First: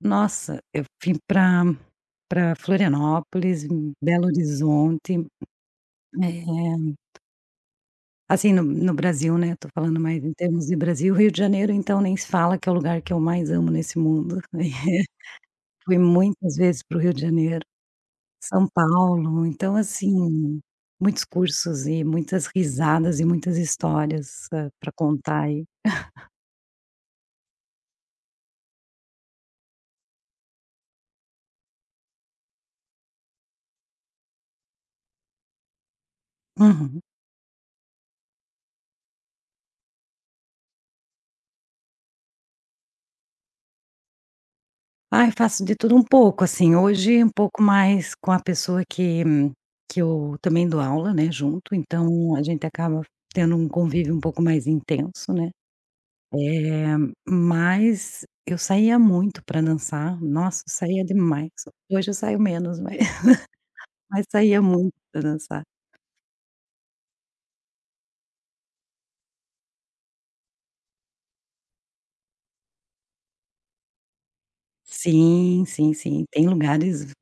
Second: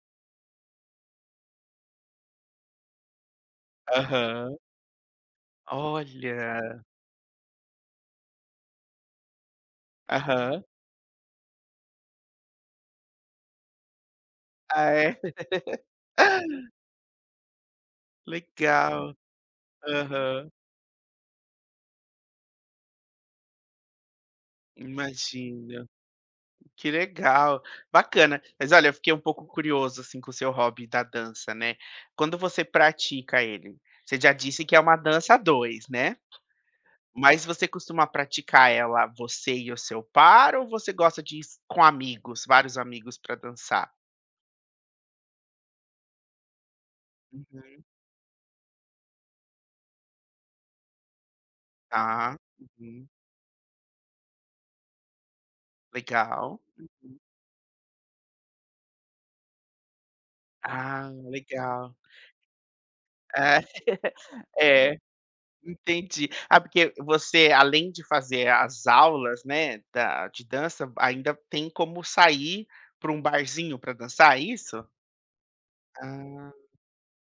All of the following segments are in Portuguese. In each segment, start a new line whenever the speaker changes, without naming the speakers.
Nossa, eu fui para para Florianópolis, Belo
Aham.
Horizonte
Olha.
eh assim, no no Brasil, né, estou falando mais em
Aham.
termos de Brasil, Rio de Janeiro, então, nem se fala que é o lugar que eu mais amo nesse mundo,
Ah
assim,
é?
fui muitas vezes para o Rio de Janeiro, São
Legal,
Paulo, então,
aham.
assim, muitos cursos e muitas risadas e muitas histórias para contar aí.
Imagino, que legal, bacana, mas olha eu fiquei um pouco curioso, assim, com o seu hobby da dança, né. Quando você pratica ele, você já disse, que é uma dança a 2, né.
Uhum.
Mas você costuma praticar ela você e o seu par, ou você gosta dis com amigos, vários amigos para dançar?
Ai, faço de tudo um pouco, assim, hoje, um pouco
Uhum.
mais com a pessoa que que eu também, dou aula, né, junto
Tá,
então, a gente acaba
uhum.
tendo um convívio um pouco mais intenso, né,
Legal,
eh,
uhum.
mas eu saía muito para dançar, nossa saía
Ah
demais,
legal
hoje eu saio menos mas
ah,
mas saía muito
é
para dançar.
entendi. Ah porque você além de fazer as aulas, né, da de dança, ainda tem como sair para um barzinho, para dançar é isso?
Sim, sim, sim, tem
Ah.
lugares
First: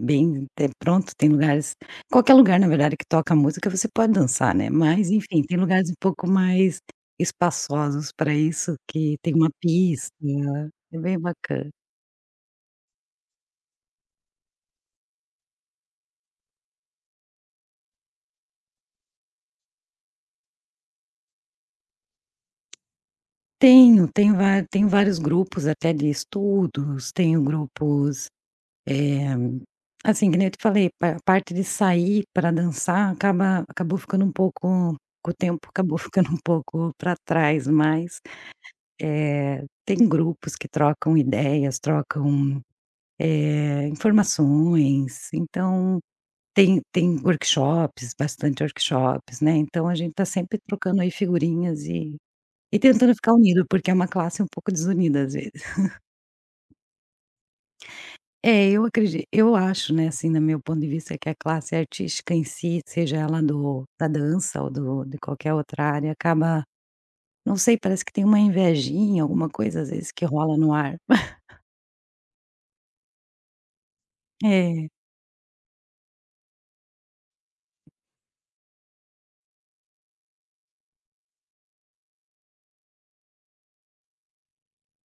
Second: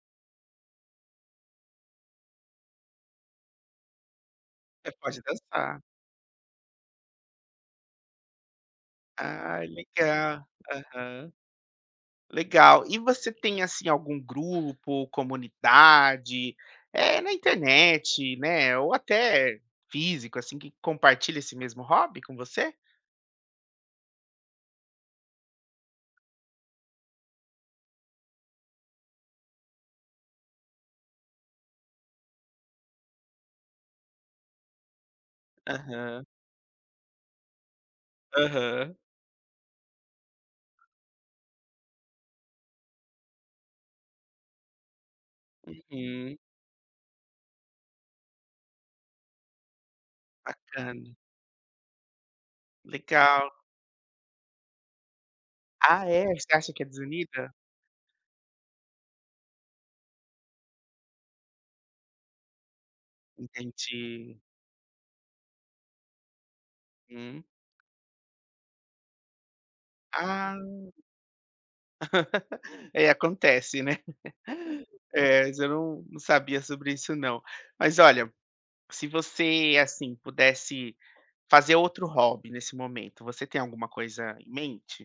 bem pronto, tem lugares qualquer lugar na verdade que toca música, você pode dançar, né,
É
mas,
pode
enfim, tem
dançar.
lugares um pouco mais espaçosos para isso, que tem uma
Ai
pista,
legal,
é bem
aham
bacana.
legal, e você tem, assim, algum grupo, comunidade, eh, na internet, né, ou até físico, assim, que compartilha esse mesmo hobby com você?
Tenho, tenho tenho vários grupos até de estudos, tenho grupos, eh, assim, que nem eu te falei, a parte de sair para dançar acaba acabou ficando um pouco o tempo acabou
Aham.
ficando um pouco para trás mas,
Aham.
eh, tem grupos que trocam ideias, trocam, eh, informações, então,
Uhum.
tem tem workshops, bastante workshops, né, então, a gente está sempre trocando aí
Bacana.
figurinhas e e tentando ficar
Legal.
unido porque é uma classe um pouco desunida às vezes.
Ah é, você acha que é desunida?
É eu acred eu acho né, assim, no meu ponto de vista, que a classe artística em si seja ela do da
Entendi.
dança ou do de qualquer outra área acaba,
Hum.
não sei, parece que tem uma invejinha, alguma coisa, às vezes, que
Ah.
rola no ar.
É acontece né.
É.
É mas eu não não sabia sobre isso não. Mas olha, se você, assim, pudesse fazer outro hobby nesse momento, você tem alguma coisa em mente?